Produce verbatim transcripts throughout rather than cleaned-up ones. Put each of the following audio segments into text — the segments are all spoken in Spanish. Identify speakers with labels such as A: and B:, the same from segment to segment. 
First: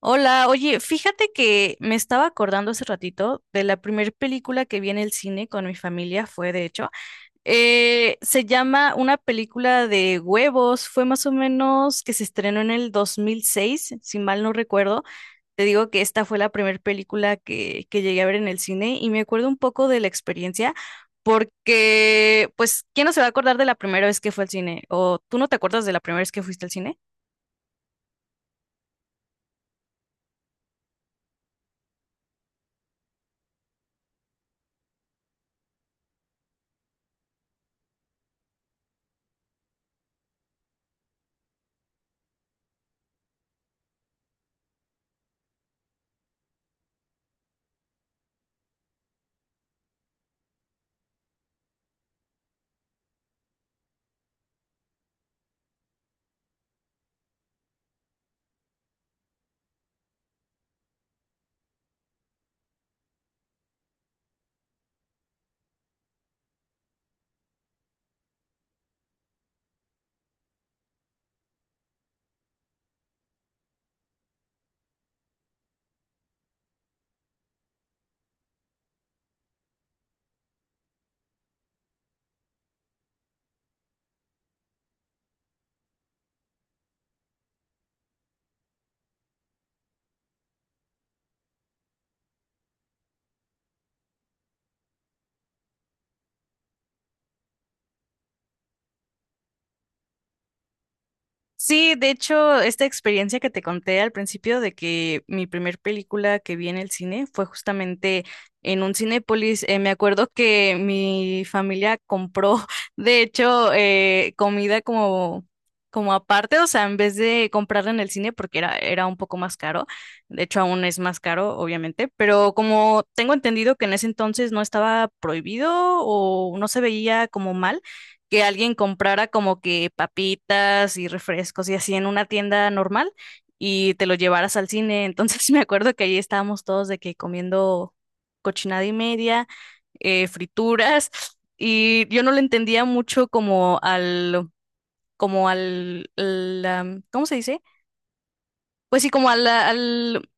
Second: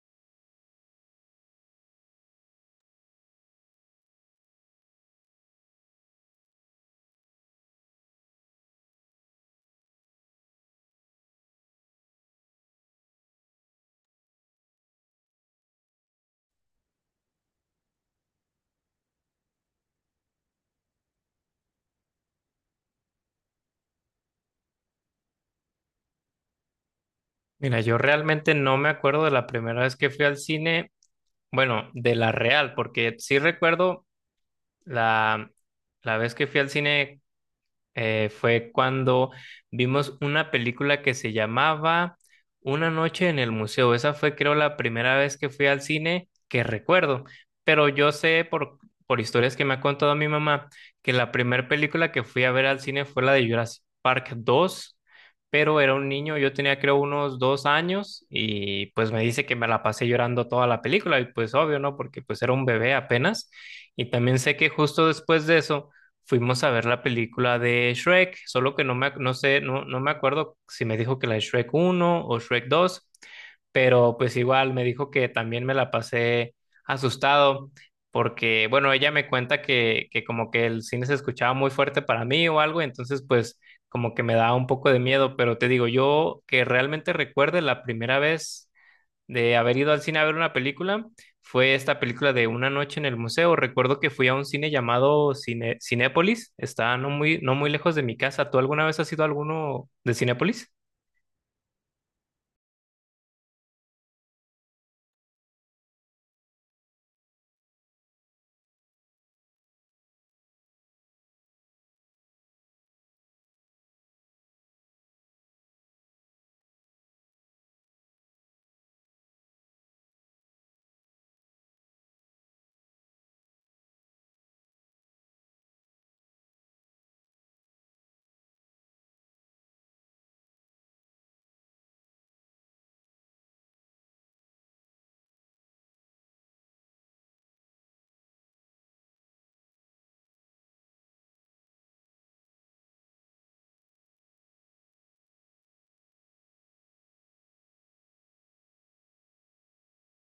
A: Hola, oye, fíjate que me estaba acordando hace ratito de la primer película que vi en el cine con mi familia, fue de hecho, eh, se llama una película de huevos, fue más o menos que se estrenó en el dos mil seis, si mal no recuerdo. Te digo que esta fue la primer película que, que llegué a ver en el cine y me acuerdo un poco de la experiencia porque, pues, ¿quién no se va a acordar de la primera vez que fue al cine? ¿O tú no te acuerdas de la primera vez que fuiste al cine?
B: Mira, yo realmente no me acuerdo de la primera vez que fui al cine, bueno, de la real, porque sí recuerdo la, la vez que fui al cine eh, fue cuando vimos una película que se llamaba Una noche en el museo. Esa fue, creo, la primera vez que fui al cine que recuerdo, pero yo sé por, por historias que me ha contado mi mamá que la primera película que fui a ver al cine fue la de Jurassic Park dos. Pero era un niño, yo tenía creo unos dos años y pues me dice que me la pasé llorando toda la película y pues obvio, ¿no? Porque pues era un bebé apenas. Y también sé que justo después de eso fuimos a ver la película de Shrek, solo que no me, ac- no sé, no, no me acuerdo si me dijo que la de Shrek uno o Shrek dos, pero pues igual me dijo que también me la pasé asustado, porque bueno, ella me cuenta que, que como que el cine se escuchaba muy fuerte para mí o algo, entonces pues como que me daba un poco de miedo, pero te digo, yo que realmente recuerde la primera vez de haber ido al cine a ver una película fue esta película de Una noche en el museo. Recuerdo que fui a un cine llamado cine, Cinépolis, está no muy, no muy lejos de mi casa. ¿Tú alguna vez has ido a alguno de Cinépolis?
A: Sí, de hecho, esta experiencia que te conté al principio de que mi primer película que vi en el cine fue justamente en un Cinépolis. Eh, me acuerdo que mi familia compró, de hecho, eh, comida como, como aparte, o sea, en vez de comprarla en el cine porque era, era un poco más caro. De hecho, aún es más caro, obviamente, pero como tengo entendido que en ese entonces no estaba prohibido o no se veía como mal que alguien comprara como que papitas y refrescos y así en una tienda normal y te lo llevaras al cine. Entonces me acuerdo que ahí estábamos todos de que comiendo cochinada y media, eh, frituras, y yo no le entendía mucho como al, como al, la- ¿cómo se dice? Pues sí, como al, al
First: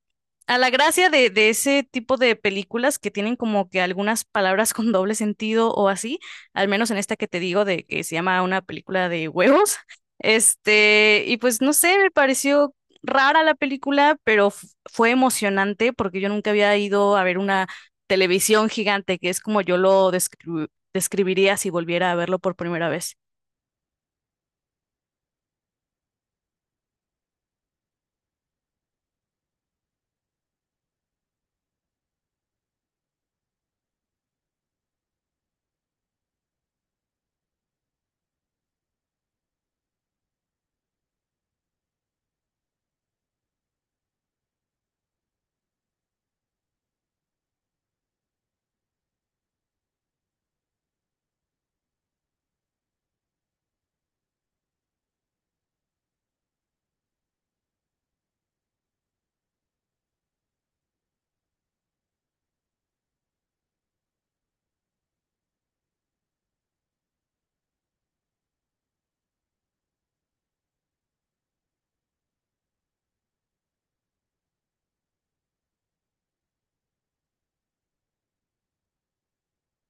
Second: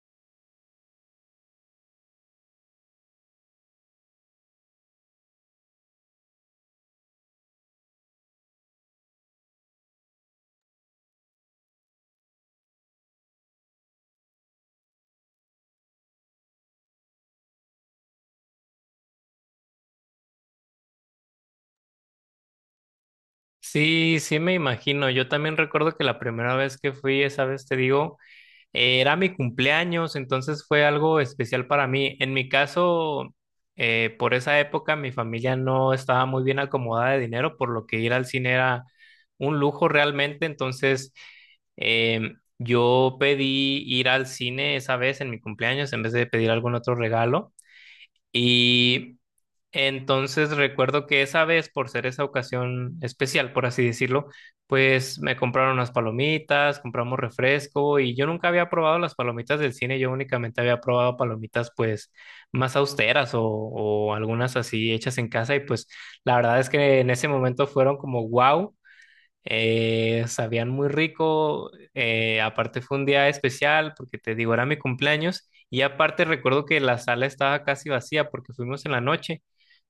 A: a la gracia de, de ese tipo de películas que tienen como que algunas palabras con doble sentido o así, al menos en esta que te digo de que se llama una película de huevos, este, y pues no sé, me pareció rara la película, pero f- fue emocionante porque yo nunca había ido a ver una televisión gigante, que es como yo lo descri- describiría si volviera a verlo por primera vez.
B: Sí, sí me imagino. Yo también recuerdo que la primera vez que fui, esa vez te digo, era mi cumpleaños, entonces fue algo especial para mí. En mi caso, eh, por esa época mi familia no estaba muy bien acomodada de dinero, por lo que ir al cine era un lujo realmente. Entonces, em, yo pedí ir al cine esa vez en mi cumpleaños en vez de pedir algún otro regalo. Y entonces recuerdo que esa vez, por ser esa ocasión especial, por así decirlo, pues me compraron unas palomitas, compramos refresco y yo nunca había probado las palomitas del cine, yo únicamente había probado palomitas pues más austeras o, o algunas así hechas en casa y pues la verdad es que en ese momento fueron como wow, eh, sabían muy rico, eh, aparte fue un día especial porque te digo, era mi cumpleaños y aparte recuerdo que la sala estaba casi vacía porque fuimos en la noche,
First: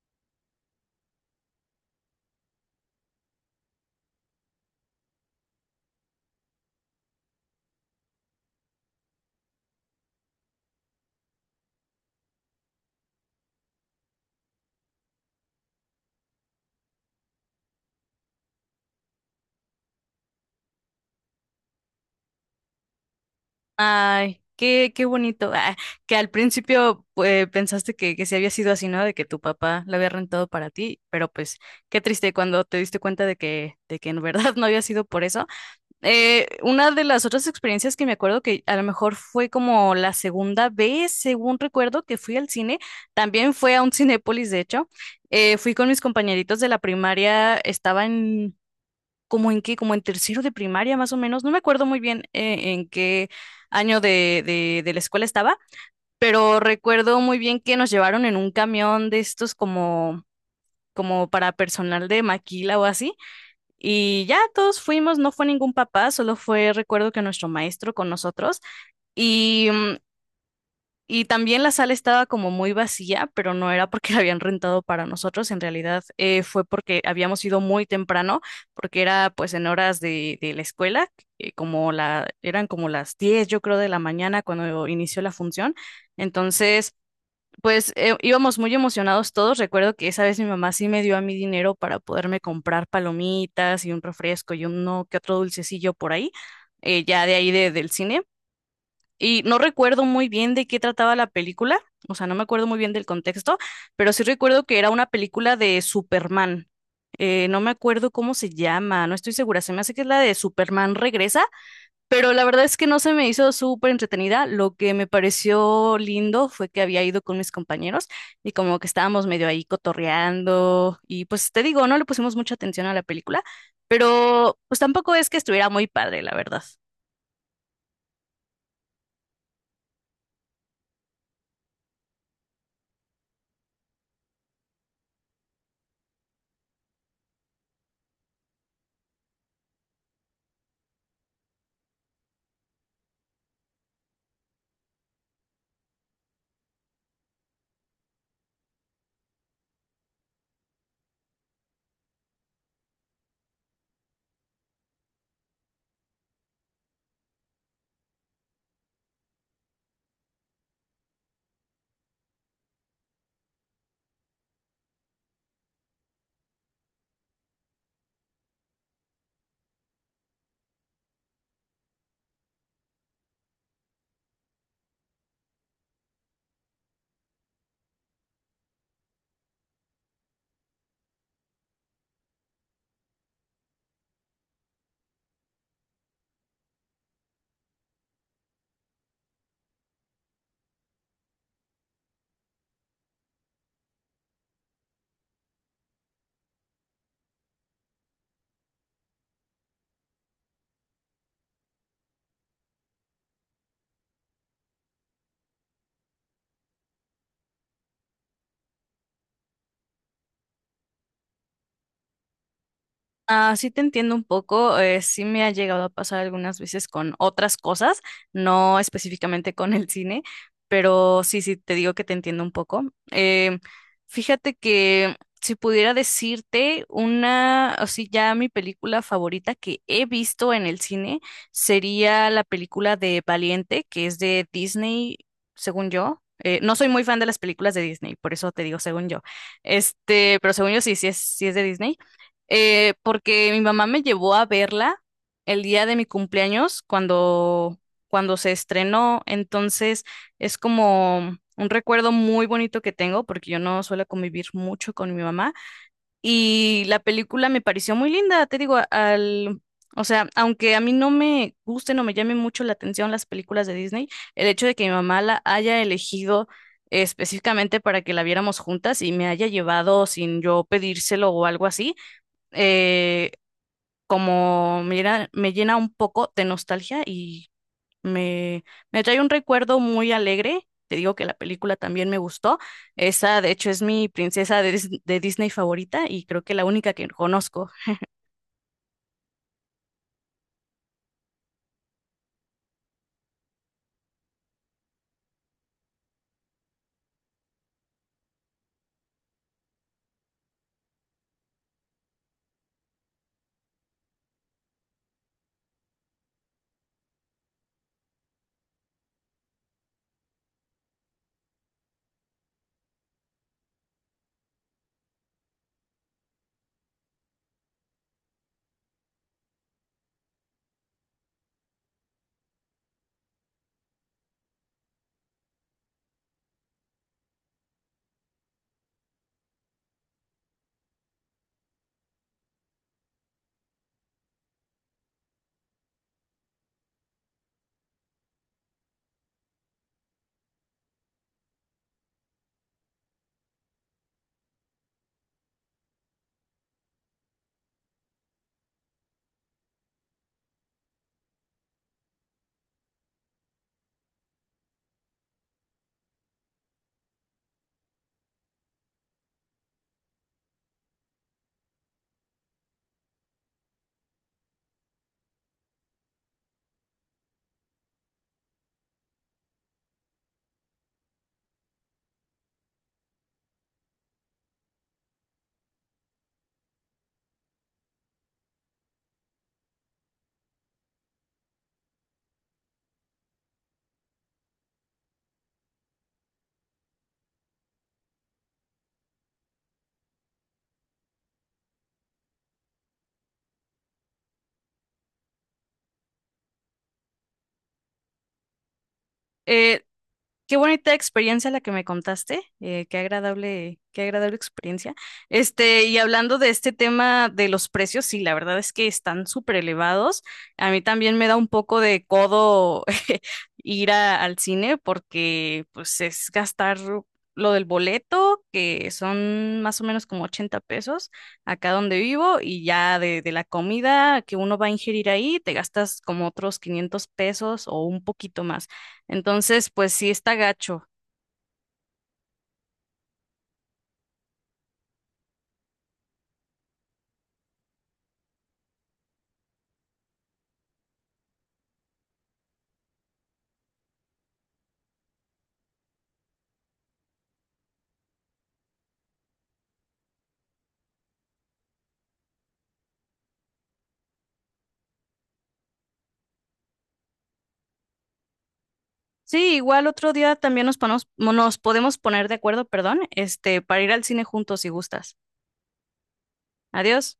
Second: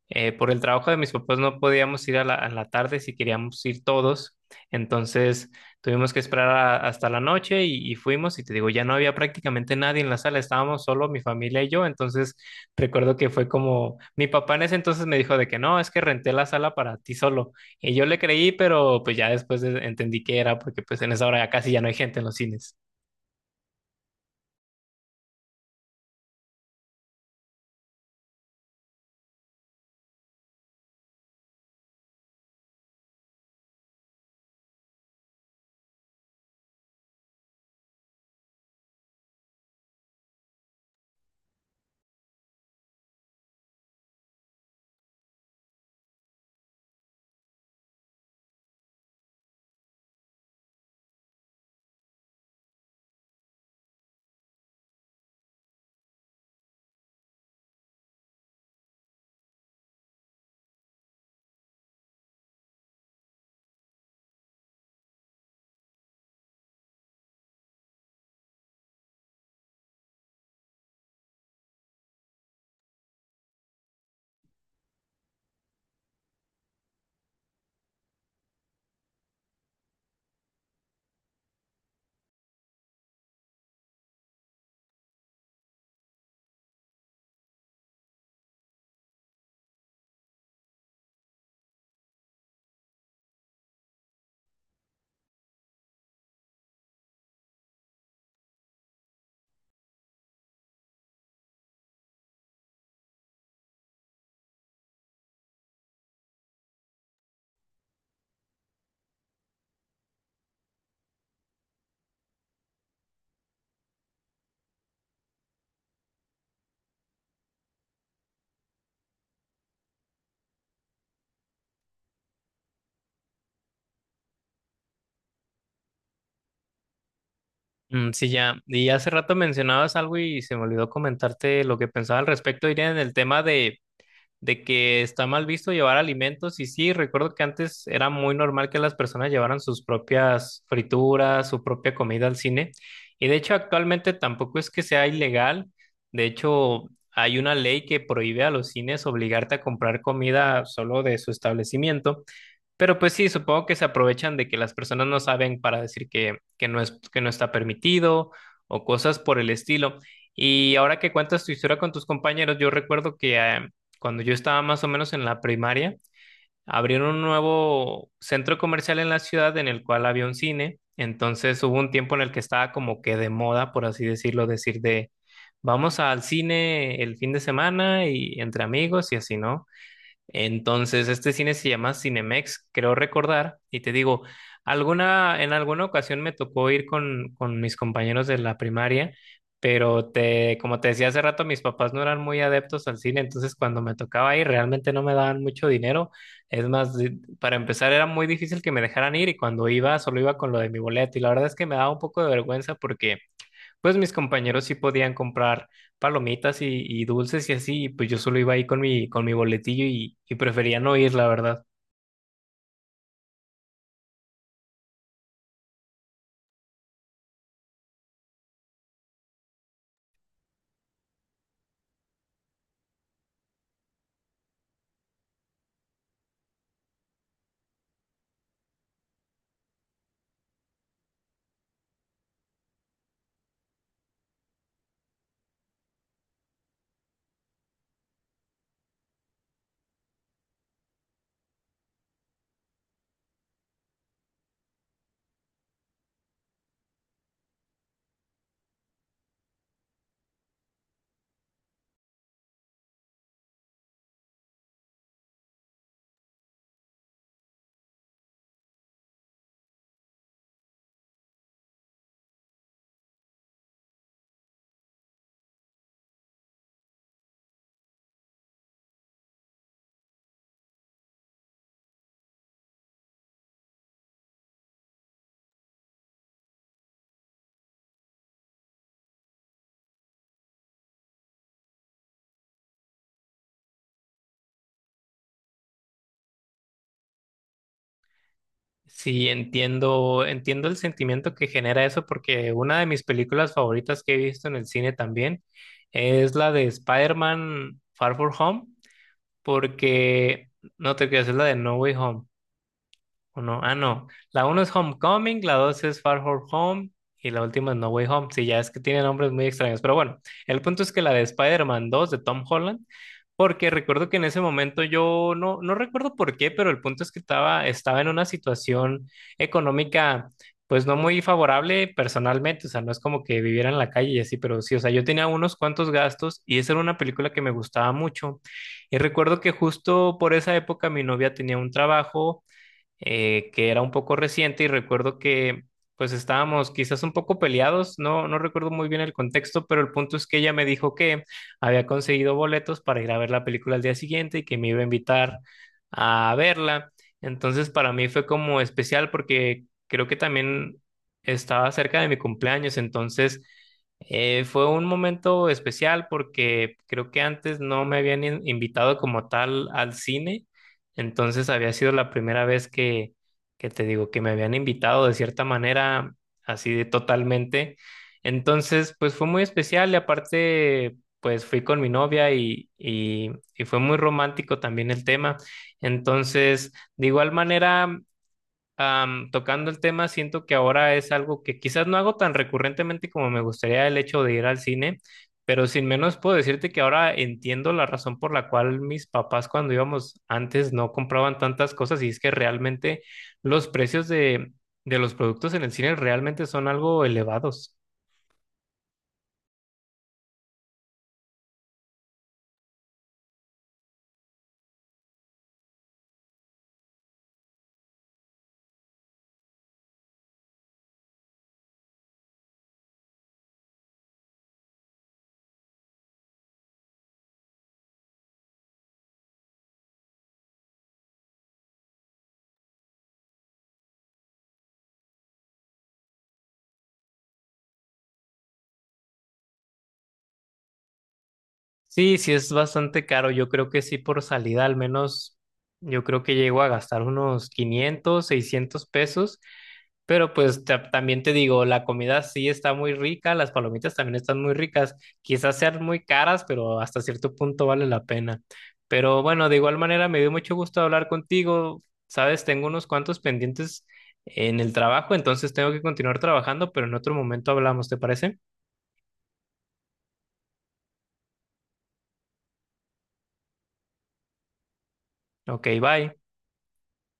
B: eh, por el trabajo de mis papás no podíamos ir a la, a la tarde si queríamos ir todos, entonces tuvimos que esperar a- hasta la noche y, y fuimos y te digo, ya no había prácticamente nadie en la sala, estábamos solo mi familia y yo. Entonces recuerdo que fue como, mi papá en ese entonces me dijo de que no, es que renté la sala para ti solo y yo le creí, pero pues ya después de- entendí que era porque pues en esa hora ya casi ya no hay gente en los cines.
A: Ay, qué, qué bonito. Ah, que al principio pues, pensaste que, que sí había sido así, ¿no? De que tu papá lo había rentado para ti, pero pues qué triste cuando te diste cuenta de que, de que en verdad no había sido por eso. Eh, una de las otras experiencias que me acuerdo que a lo mejor fue como la segunda vez, según recuerdo, que fui al cine, también fue a un Cinépolis, de hecho. Eh, fui con mis compañeritos de la primaria, estaban como en qué, como en tercero de primaria más o menos, no me acuerdo muy bien eh, en qué año de, de, de la escuela estaba, pero recuerdo muy bien que nos llevaron en un camión de estos como, como para personal de maquila o así, y ya todos fuimos, no fue ningún papá, solo fue recuerdo que nuestro maestro con nosotros, y mm, y también la sala estaba como muy vacía, pero no era porque la habían rentado para nosotros, en realidad eh, fue porque habíamos ido muy temprano, porque era pues en horas de, de la escuela, eh, como la, eran como las diez yo creo de la mañana cuando inició la función. Entonces, pues eh, íbamos muy emocionados todos. Recuerdo que esa vez mi mamá sí me dio a mí dinero para poderme comprar palomitas y un refresco y uno que otro dulcecillo por ahí, eh, ya de ahí de- del cine. Y no recuerdo muy bien de qué trataba la película, o sea, no me acuerdo muy bien del contexto, pero sí recuerdo que era una película de Superman. Eh, no me acuerdo cómo se llama, no estoy segura, se me hace que es la de Superman Regresa, pero la verdad es que no se me hizo súper entretenida. Lo que me pareció lindo fue que había ido con mis compañeros y como que estábamos medio ahí cotorreando y pues te digo, no le pusimos mucha atención a la película, pero pues tampoco es que estuviera muy padre, la verdad.
B: Mm, sí, ya. Y hace rato mencionabas algo y se me olvidó comentarte lo que pensaba al respecto, Irene, en el tema de, de que está mal visto llevar alimentos y sí, recuerdo que antes era muy normal que las personas llevaran sus propias frituras, su propia comida al cine y de hecho actualmente tampoco es que sea ilegal, de hecho hay una ley que prohíbe a los cines obligarte a comprar comida solo de su establecimiento. Pero pues sí, supongo que se aprovechan de que las personas no saben para decir que, que no es, que no está permitido o cosas por el estilo. Y ahora que cuentas tu historia con tus compañeros, yo recuerdo que eh, cuando yo estaba más o menos en la primaria, abrieron un nuevo centro comercial en la ciudad en el cual había un cine. Entonces hubo un tiempo en el que estaba como que de moda, por así decirlo, decir de vamos al cine el fin de semana y entre amigos y así, ¿no? Entonces, este cine se llama Cinemex, creo recordar, y te digo, alguna, en alguna ocasión me tocó ir con, con mis compañeros de la primaria, pero te, como te decía hace rato, mis papás no eran muy adeptos al cine, entonces cuando me tocaba ir realmente no me daban mucho dinero. Es más, di- para empezar era muy difícil que me dejaran ir y cuando iba solo iba con lo de mi boleto y la verdad es que me daba un poco de vergüenza porque pues mis compañeros sí podían comprar palomitas y, y dulces y así, y pues yo solo iba ahí con mi, con mi boletillo y, y prefería no ir, la verdad.
A: Ah, sí te entiendo un poco, eh, sí me ha llegado a pasar algunas veces con otras cosas, no específicamente con el cine, pero sí, sí te digo que te entiendo un poco. Em, Fíjate que si pudiera decirte una, o sí, ya mi película favorita que he visto en el cine sería la película de Valiente, que es de Disney, según yo. Eh, no soy muy fan de las películas de Disney, por eso te digo según yo. Este, pero según yo sí, sí es, sí es de Disney. Eh, porque mi mamá me llevó a verla el día de mi cumpleaños cuando, cuando se estrenó. Entonces es como un recuerdo muy bonito que tengo porque yo no suelo convivir mucho con mi mamá. Y la película me pareció muy linda, te digo, al... O sea, aunque a mí no me gusten o me llamen mucho la atención las películas de Disney, el hecho de que mi mamá la haya elegido específicamente para que la viéramos juntas y me haya llevado sin yo pedírselo o algo así, eh, como me llena, me llena un poco de nostalgia y me, me trae un recuerdo muy alegre. Te digo que la película también me gustó. Esa, de hecho, es mi princesa de, Dis- de Disney favorita y creo que la única que conozco.
B: Sí, entiendo, entiendo el sentimiento que genera eso porque una de mis películas favoritas que he visto en el cine también es la de Spider-Man Far From Home, porque no te creas, es la de No Way Home. Uno, ah, no. La uno es Homecoming, la dos es Far From Home y la última es No Way Home. Sí, ya es que tiene nombres muy extraños. Pero bueno, el punto es que la de Spider-Man dos de Tom Holland, porque recuerdo que en ese momento yo no, no recuerdo por qué, pero el punto es que estaba, estaba en una situación económica. Pues no muy favorable personalmente, o sea, no es como que viviera en la calle y así, pero sí, o sea, yo tenía unos cuantos gastos y esa era una película que me gustaba mucho. Y recuerdo que justo por esa época mi novia tenía un trabajo, eh, que era un poco reciente y recuerdo que pues estábamos quizás un poco peleados, no, no recuerdo muy bien el contexto, pero el punto es que ella me dijo que había conseguido boletos para ir a ver la película al día siguiente y que me iba a invitar a verla. Entonces para mí fue como especial porque creo que también estaba cerca de mi cumpleaños, entonces eh, fue un momento especial porque creo que antes no me habían in- invitado como tal al cine, entonces había sido la primera vez que, que te digo, que me habían invitado de cierta manera, así de totalmente. Entonces, pues fue muy especial y aparte, pues fui con mi novia y, y, y fue muy romántico también el tema. Entonces, de igual manera, am, tocando el tema, siento que ahora es algo que quizás no hago tan recurrentemente como me gustaría el hecho de ir al cine, pero sin menos puedo decirte que ahora entiendo la razón por la cual mis papás cuando íbamos antes no compraban tantas cosas y es que realmente los precios de, de los productos en el cine realmente son algo elevados.
A: Eh, Qué bonita experiencia la que me contaste, eh, qué agradable, qué agradable experiencia. Este, y hablando de este tema de los precios, sí, la verdad es que están súper elevados. A mí también me da un poco de codo ir a- al cine porque pues es gastar lo del boleto, que son más o menos como ochenta pesos acá donde vivo, y ya de, de la comida que uno va a ingerir ahí, te gastas como otros quinientos pesos o un poquito más. Entonces, pues sí está gacho.
B: Sí, sí es bastante caro. Yo creo que sí por salida al menos, yo creo que llego a gastar unos quinientos, seiscientos pesos. Pero pues ta- también te digo, la comida sí está muy rica, las palomitas también están muy ricas, quizás sean muy caras, pero hasta cierto punto vale la pena. Pero bueno, de igual manera me dio mucho gusto hablar contigo. Sabes, tengo unos cuantos pendientes en el trabajo, entonces tengo que continuar trabajando, pero en otro momento hablamos, ¿te parece?
A: Sí, igual otro día también nos ponemos- nos podemos poner de acuerdo, perdón, este, para ir al cine juntos si gustas.
B: Ok, bye.
A: Adiós.